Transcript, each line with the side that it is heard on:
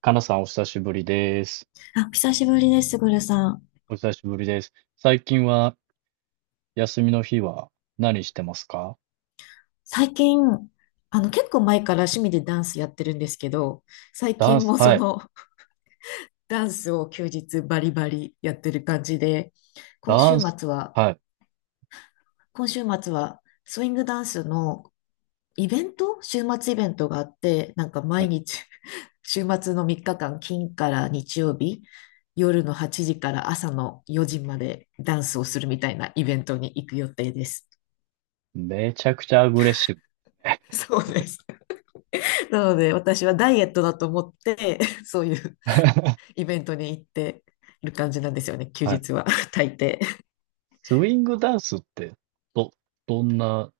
right: かなさんお久しぶりです。
left: あ、久しぶりです、ぐルさん。
right: お久しぶりです。最近は休みの日は何してますか？
left: 最近、結構前から趣味でダンスやってるんですけど、最
right: ダン
left: 近
right: ス、
left: も
right: はい。
left: ダンスを休日バリバリやってる感じで、今
right: ダ
left: 週
right: ンス、
left: 末は、
right: はい。
left: 今週末は、スイングダンスのイベント週末イベントがあって、なんか毎日 週末の3日間、金から日曜日、夜の8時から朝の4時までダンスをするみたいなイベントに行く予定です。
right: めちゃくちゃアグレッシブ。
left: そうです。なので、私はダイエットだと思って、そういう イベントに行っている感じなんですよね、休
right: はい。
left: 日は、大抵。
right: スイングダンスって、ど、どんな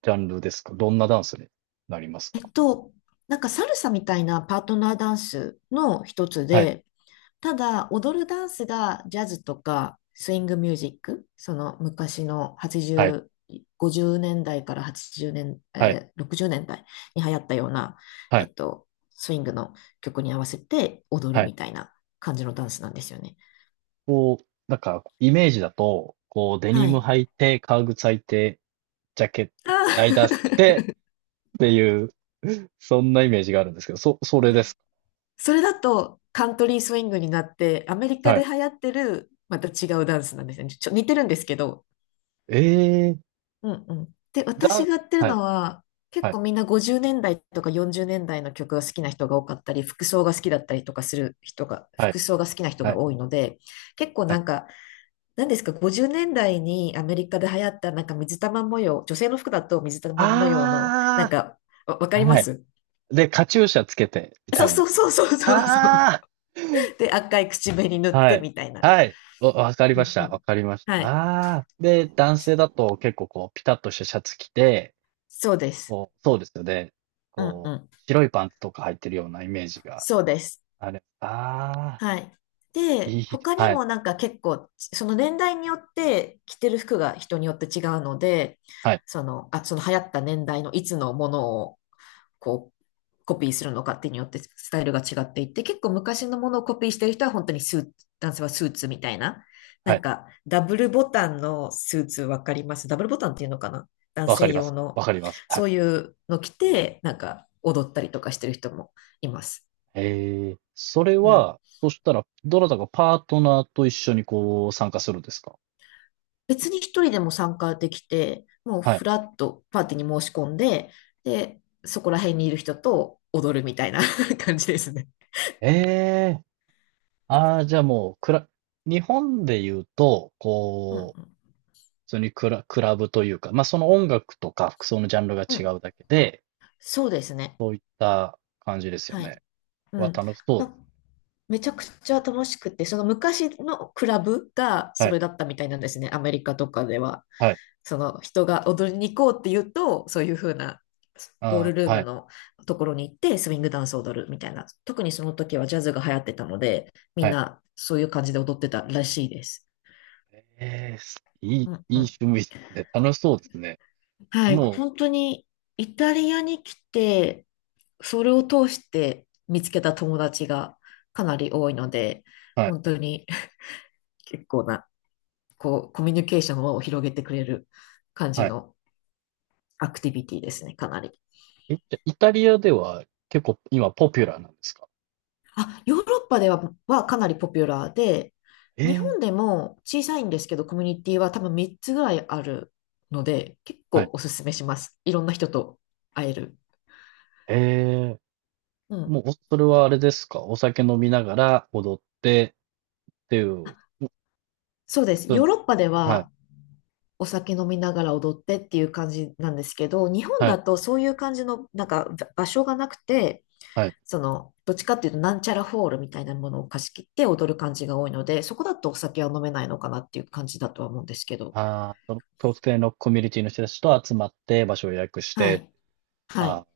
right: ジャンルですか？どんなダンスになりますか？
left: えっと、なんかサルサみたいなパートナーダンスの一つ
right: はい。
left: で、ただ踊るダンスがジャズとかスイングミュージック、その昔の
right: はい。
left: 80、50年代から80年、
right: はい。
left: 60年代に流行ったような、
right: はい。
left: スイングの曲に合わせて踊る
right: はい。
left: みたいな感じのダンスなんですよね。
right: こう、なんか、イメージだと、こう、デニ
left: は
right: ム
left: い。
right: 履いて、革靴履いて、ジャケット、
left: あ
right: ライダース着
left: ー
right: て、ていう、そんなイメージがあるんですけど、それです
left: それだとカントリースウィングになって、アメリ
right: か。
left: カ
right: はい。
left: で流行ってる、また違うダンスなんですね。似てるんですけど。
right: ええ、
left: うんうん。で、私
right: だ、
left: がやってる
right: はい、
left: のは、
right: は
left: 結
right: い、
left: 構みんな50年代とか40年代の曲が好きな人が多かったり、服装が好きだったりとかする人が、
right: はい、
left: 服装が好きな人
right: は
left: が
right: い、
left: 多いので、結構
right: は
left: な
right: い。
left: んか、何ですか、50年代にアメリカで流行ったなんか水玉模様、女性の服だと水玉模様の、なん
right: あ
left: か、わわか
right: あ、
left: りま
right: はい。
left: す
right: で、カチューシャつけて、み
left: そ
right: た
left: う
right: いな。
left: そうそうそうそうそう。
right: あ
left: で、赤い口紅塗っ
right: あ、は
left: て
right: い、
left: みたいな。
right: はい。お、わかり
left: う
right: まし
left: んう
right: た。わ
left: ん。
right: かりました。
left: はい。
right: ああ。で、男性だと結構こう、ピタッとしたシャツ着て、
left: そうです。
right: こう、そうですよね。
left: うんう
right: こ
left: ん。
right: う、白いパンツとか履いてるようなイメージが
left: そうです。
right: あれ。ああ、
left: はい。
right: い
left: で、
right: い。
left: 他に
right: はい、
left: もなんか結構、その年代によって着てる服が人によって違うので、
right: はい、
left: その流行った年代のいつのものをこう、コピーするのかってによってスタイルが違っていて、結構昔のものをコピーしてる人は本当にスーツ、男性はスーツみたいな。
right: は
left: なん
right: い。
left: か、ダブルボタンのスーツわかります？ダブルボタンっていうのかな、男
right: わか
left: 性
right: りま
left: 用
right: す。
left: の。
right: わかります。はい。
left: そういうの着て、なんか踊ったりとかしてる人もいます。
right: ええ、それ
left: うん。
right: は、そしたら、どなたかパートナーと一緒にこう参加するんですか？
left: 別に一人でも参加できて、もう
right: は
left: フ
right: い。
left: ラッとパーティーに申し込んで、で、そこら辺にいる人と踊るみたいな 感じですね。
right: ええ、ああ、じゃあもう、日本で言うと、
left: うんう
right: こう、
left: ん。
right: 普通にクラブというか、まあその音楽とか服装のジャンルが
left: う
right: 違
left: ん。
right: うだけで、
left: そうですね。
right: そういった感じですよ
left: は
right: ね。
left: い。う
right: は
left: ん。
right: 楽しそうで
left: な
right: す。
left: めちゃくちゃ楽しくて、その昔のクラブが
right: は
left: そ
right: い、
left: れだったみたいなんですね、アメリカとかでは。
right: はい、
left: その人が踊りに行こうって言うと、そういう風なボー
right: あ
left: ルル
right: あ、
left: ー
right: は
left: ム
right: い、
left: のところに行ってスウィングダンスを踊るみたいな。特にその時はジャズが流行ってたので、みん
right: はい。
left: なそういう感じで踊ってたらしいです。
right: ええ、すいい、い
left: うんう
right: い
left: ん。
right: 趣味ですね。楽しそうですね。
left: はい、
right: も
left: 本当にイタリアに来て、それを通して見つけた友達がかなり多いので、
right: う、はい、
left: 本当に 結構な こう、コミュニケーションを広げてくれる感じ
right: はい。
left: のアクティビティですね、かなり。
right: え、じゃあイタリアでは結構今ポピュラーなんですか？
left: あ、ヨーロッパでは、かなりポピュラーで、
right: え
left: 日
right: え、
left: 本でも小さいんですけど、コミュニティは多分3つぐらいあるので、結
right: はい。
left: 構おすすめします。いろんな人と会える。
right: ええ、
left: う
right: も
left: ん。
right: う、お、それはあれですか？お酒飲みながら踊ってっていう、
left: そうで
right: 普
left: す。
right: 通
left: ヨー
right: の、
left: ロッパで
right: はい、
left: はお酒飲みながら踊ってっていう感じなんですけど、日本
right: は
left: だ
right: い、
left: とそういう感じのなんか場所がなくて、
right: はい。
left: その、どっちかっていうと、なんちゃらホールみたいなものを貸し切って踊る感じが多いので、そこだとお酒は飲めないのかなっていう感じだとは思うんですけど。
right: ああ、その特定のコミュニティの人たちと集まって場所を予約し
left: は
right: て、
left: い。は
right: あ
left: い。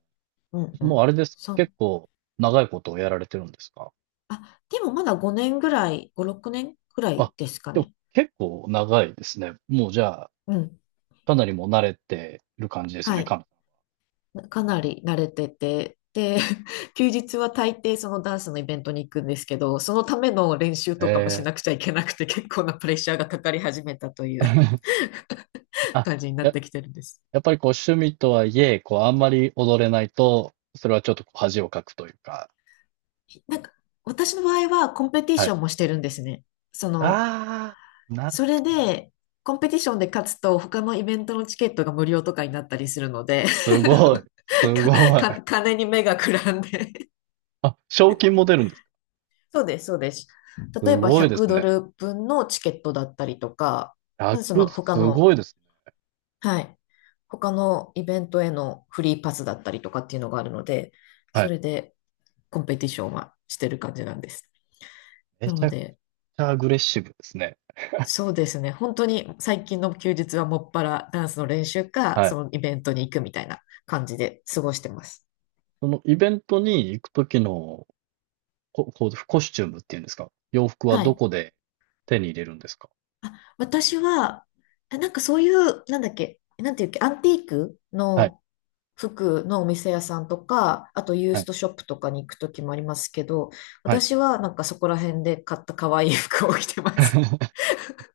left: うん
right: あ、
left: う
right: もうあ
left: ん。
right: れですか？結構長いことをやられてるんですか？
left: あ、でもまだ5年ぐらい、5、6年ぐら
right: あ、
left: いですか
right: でも
left: ね。
right: 結構長いですね。もうじゃあ、
left: うん。
right: かなりもう慣れてる感じですよ
left: は
right: ね、か
left: い。
right: な。
left: かなり慣れてて、で、休日は大抵そのダンスのイベントに行くんですけど、そのための練習とかもし
right: ええ。
left: なくちゃいけなくて、結構なプレッシャーがかかり始めたという
right: あ、
left: 感じになってきてるんです。
right: やっぱりこう趣味とはいえ、こうあんまり踊れないと、それはちょっとこう恥をかくというか、
left: なんか、私の場合はコンペティ
right: は
left: シ
right: い。
left: ョンもしてるんですね。その、
right: ああ、なる
left: そ
right: ほ
left: れで、コンペティションで勝つと、他のイベントのチケットが無料とかになったりするので、
right: ど。す ごい。
left: 金に目がくらんで。
right: あ、賞金も出るんですか？
left: そうです、そうです。例
right: す
left: えば
right: ごいで
left: 100
right: す
left: ド
right: ね。
left: ル分のチケットだったりとか、まずその他
right: す
left: の、
right: ごいですね。
left: はい、他のイベントへのフリーパスだったりとかっていうのがあるので、
right: は
left: そ
right: い。
left: れでコンペティションはしてる感じなんです。
right: め
left: な
right: ち
left: の
right: ゃくち
left: で、
right: ゃアグレッシブですね。
left: そうですね。本当に最近の休日はもっぱらダンスの練習か、
right: はい。
left: そのイベントに行くみたいな感じで過ごしてます。
right: そのイベントに行くときのこう、コスチュームっていうんですか？洋服は
left: は
right: ど
left: い。
right: こで手に入れるんですか？
left: あ、私は、なんかそういう、なんだっけ、なんていうっけ、アンティーク
right: はい、
left: の服のお店屋さんとか、あとユー
right: は
left: ス
right: い、
left: トショップとかに行くときもありますけど、
right: はい。
left: 私はなんかそこら辺で買った可愛い服を着てます。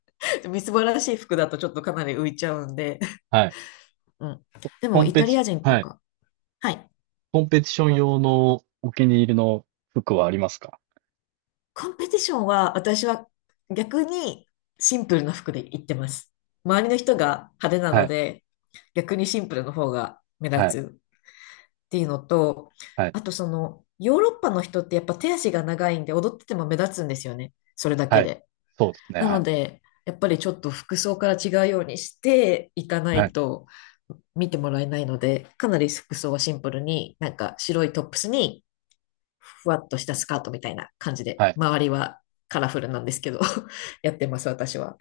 left: みすぼらしい服だとちょっとかなり浮いちゃうんで。
right: はい。
left: うん。で
right: コ
left: も
right: ン
left: イ
right: ペ
left: タ
right: テ
left: リ
right: ィ、
left: ア人と
right: はい。
left: か、はい。
right: コンペティション用のお気に入りの服はありますか？
left: コンペティションは私は逆にシンプルな服で行ってます。周りの人が派手な
right: は
left: の
right: い、
left: で逆にシンプルの方が目
right: はい、
left: 立つっていうのと、
right: はい、
left: あとそのヨーロッパの人ってやっぱ手足が長いんで踊ってても目立つんですよね。それだけ
right: はい。
left: で。
right: そうですね、
left: な
right: は
left: の
right: い、
left: でやっぱりちょっと服装から違うようにしていかな
right: は
left: い
right: い、
left: と見てもらえないので、かなり服装はシンプルに、なんか白いトップスにふわっとしたスカートみたいな感じで、
right: はい。
left: 周りはカラフルなんですけど、やってます、私は。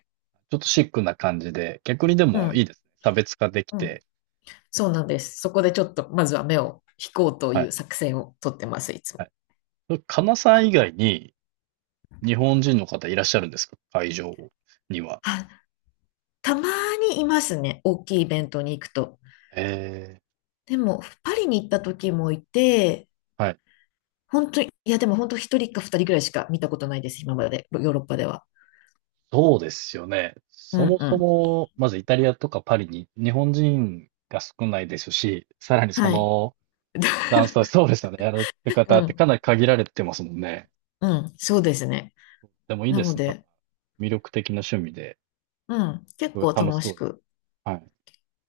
right: ちょっとシックな感じで、逆にで
left: う
right: もいい
left: ん。
right: ですね。差別化でき
left: うん。
right: て、
left: そうなんです。そこでちょっと、まずは目を引こうと
right: は
left: いう
right: い、
left: 作戦をとってます、いつ
right: は
left: も。
right: い。そ、カナさん以外に日本人の方いらっしゃるんですか？会場には。
left: あ、たまにいますね。大きいイベントに行くと。
right: ええ、
left: でも、パリに行った時もいて、
right: はい。
left: 本当に、いや、でも本当一人か二人ぐらいしか見たことないです、今まで、ヨーロッパでは。
right: そうですよね。
left: う
right: そ
left: ん
right: も
left: う
right: そ
left: ん。
right: も、まずイタリアとかパリに日本人が少ないですし、さらにそ
left: はい。
right: のダンスは そうですよね。やられてる
left: う
right: 方って
left: ん、
right: かなり限られてますもんね。
left: うん、そうですね。
right: でもいい
left: な
right: で
left: の
right: すね。なんか、
left: で、
right: 魅力的な趣味で、
left: うん、
right: す
left: 結
right: ごい
left: 構
right: 楽し
left: 楽
right: そ
left: し
right: うです。
left: く
right: はい。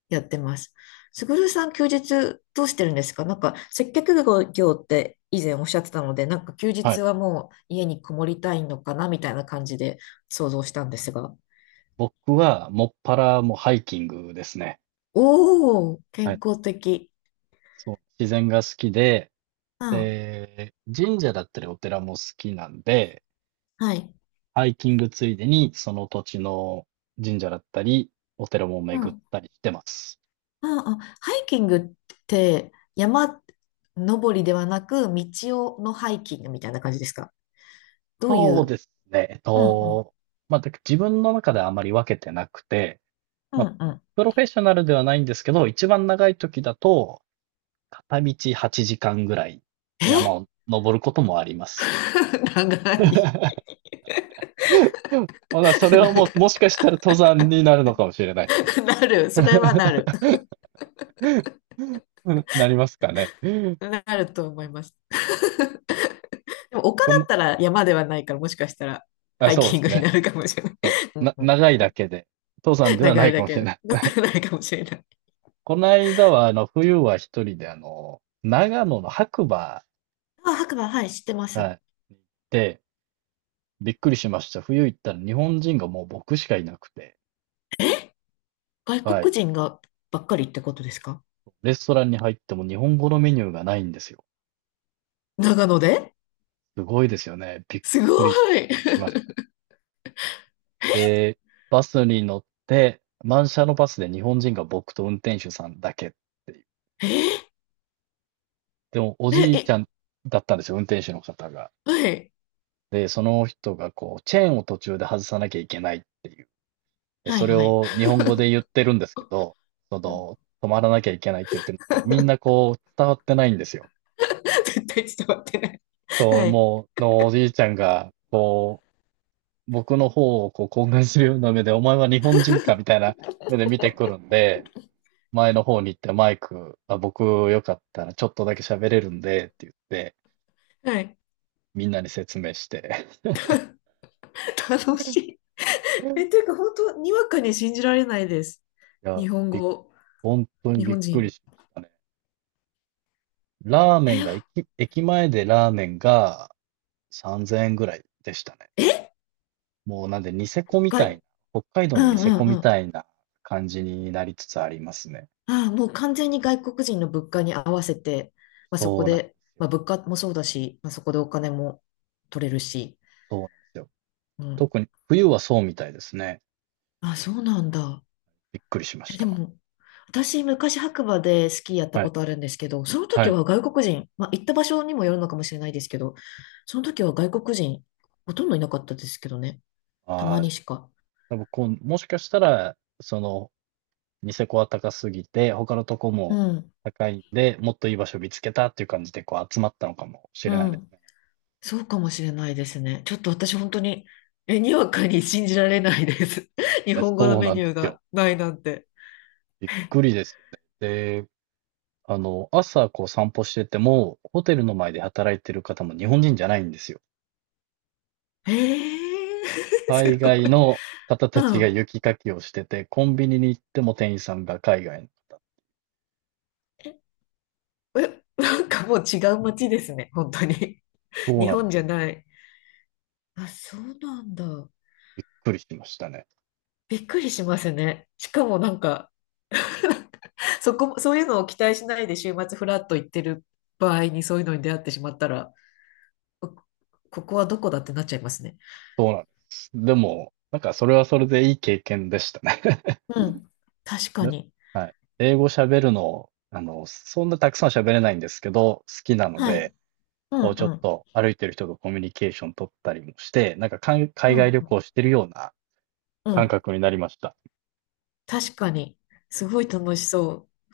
left: やってます。すぐるさん、休日どうしてるんですか？なんか、接客業って以前おっしゃってたので、なんか休
right: はい。
left: 日はもう家にこもりたいのかなみたいな感じで想像したんですが。
right: 僕は、もっぱらもうハイキングですね。
left: おー、
right: は
left: 健
right: い。
left: 康的。
right: そう。自然が好きで、
left: うん、
right: で、神社だったりお寺も好きなんで、
left: はい。
right: ハイキングついでに、その土地の神社だったり、お寺も
left: うん、う
right: 巡っ
left: ん、
right: たりしてます。
left: うん。ハイキングって山登りではなく、道をのハイキングみたいな感じですか？どうい
right: そう
left: う、
right: ですね。
left: うん、うん、
right: まあ、だ自分の中ではあまり分けてなくて、
left: う
right: まあ、
left: ん、うん。
right: プロフェッショナルではないんですけど、一番長い時だと、片道8時間ぐらい山
left: え
right: を登ることもあります。
left: 長い、
right: ほな、それは
left: なん
right: もう、
left: か
right: もしかしたら登山になるのかもしれないです。
left: なる。それはな る。
right: なりますかね。
left: なると思います。でも丘だ
right: こ
left: っ
right: の、
left: たら山ではないから、もしかしたら
right: あ、
left: ハイ
right: そう
left: キ
right: で
left: ン
right: す
left: グに
right: ね。
left: なるかもしれない。
right: そ
left: う
right: う
left: ん
right: な、
left: うん、
right: 長いだけで、登山では
left: 長
right: な
left: い
right: いか
left: だ
right: もしれ
left: け
right: ない。
left: ないかもしれない。
right: この間は、冬は一人で、長野の白馬、
left: あ、白馬、はい、知ってます。
right: はい、行って、びっくりしました。冬行ったら日本人がもう僕しかいなくて、
left: 外
right: はい。
left: 国人がばっかりってことですか？
right: レストランに入っても日本語のメニューがないんですよ。
left: 長野で、
right: すごいですよね。びっ
left: すご
right: くりし
left: い
right: ました。で、バスに乗って、満車のバスで日本人が僕と運転手さんだけっていう。
left: え
right: でも、お
left: え、
right: じいち
left: え、
right: ゃんだったんですよ、運転手の方が。
left: はい、
right: で、その人がこう、チェーンを途中で外さなきゃいけないっていう。で、
left: はい、
right: それ
left: はい。
right: を日本語で言ってるんですけど、そ
left: うん
right: の、止まらなきゃいけないって言ってるんですけど、みんなこう、伝わってないんですよ。
left: 絶対伝わってない。
right: そう、
left: はい、
right: もう、のおじいちゃんが、こう、僕の方をこう、懇願するような目で、お前は日本人かみたいな 目で見てくるんで、前の方に行ってマイク、あ、僕よかったらちょっとだけ喋れるんで、って言って、
left: はい。
right: みんなに説明して。
left: 楽しい。え、
right: い
left: ていうか、本当にわかに信じられないです。
right: や、
left: 日本
right: びっ
left: 語、
right: 本当に
left: 日
right: びっ
left: 本
right: くり
left: 人。
right: しましたね。ラーメン
left: え、
right: が、駅、駅前でラーメンが3000円ぐらいでしたね。
left: え、
right: もうなんでニセコみたい
left: 外、
right: な、北海道
left: う
right: のニ
left: んう
right: セコ
left: んう
right: み
left: ん。
right: たいな感じになりつつありますね。
left: ああ、もう完全に外国人の物価に合わせて、まあ、そ
right: そ
left: こ
right: うなんで
left: で、
right: すよ。
left: まあ、物価もそうだし、まあ、そこでお金も取れるし。
right: そうなんですよ。
left: うん。
right: 冬はそうみたいですね。
left: あ、そうなんだ。
right: びっくりしまし
left: え、で
right: た。
left: も、私、昔白馬でスキーやった
right: は
left: こ
right: い。
left: とあるんですけど、その
right: は
left: 時
right: い。
left: は外国人、まあ、行った場所にもよるのかもしれないですけど、その時は外国人、ほとんどいなかったですけどね。た
right: あ
left: ま
right: あ、じ
left: にしか。
right: ゃあ、僕、こうもしかしたら、その、ニセコは高すぎて、他のとこ
left: う
right: も
left: ん、
right: 高いんで、もっといい場所見つけたっていう感じで、こう、集まったのかもし
left: う
right: れないです
left: ん。
right: ね。
left: そうかもしれないですね。ちょっと私本当に、え、にわかに信じられないです。日
right: いや、
left: 本語の
right: そう
left: メ
right: な
left: ニ
right: んで
left: ュー
right: すよ。
left: がないなんて。
right: びっくりですよね。で、あの、朝、こう、散歩してても、ホテルの前で働いてる方も日本人じゃないんですよ。
left: えー、す
right: 海
left: ごい。
right: 外の方
left: う
right: たちが
left: ん。
right: 雪かきをしてて、コンビニに行っても店員さんが海外の方。
left: え、なんかもう違う街ですね。本当に。
right: そう
left: 日
right: なん
left: 本
right: で
left: じゃ
right: す。
left: ない。あ、そうなんだ。
right: びっくりしましたね。
left: びっくりしますね。しかもなんか、そういうのを期待しないで週末フラッと行ってる場合にそういうのに出会ってしまったら、こここはどこだってなっちゃいますね。
right: そうなんです。でも、なんかそれはそれでいい経験でしたね。
left: うん。確か
right: で、
left: に。
right: はい。英語喋るの、あの、そんなたくさん喋れないんですけど、好きなの
left: はい。
right: で、
left: う
right: こうちょっ
left: ん
right: と歩いてる人とコミュニケーション取ったりもして、なんかかん
left: う
right: 海
left: ん、
right: 外旅
left: うん、
right: 行してるような
left: う
right: 感
left: ん、
right: 覚になりました。
left: 確かに。すごい楽しそう。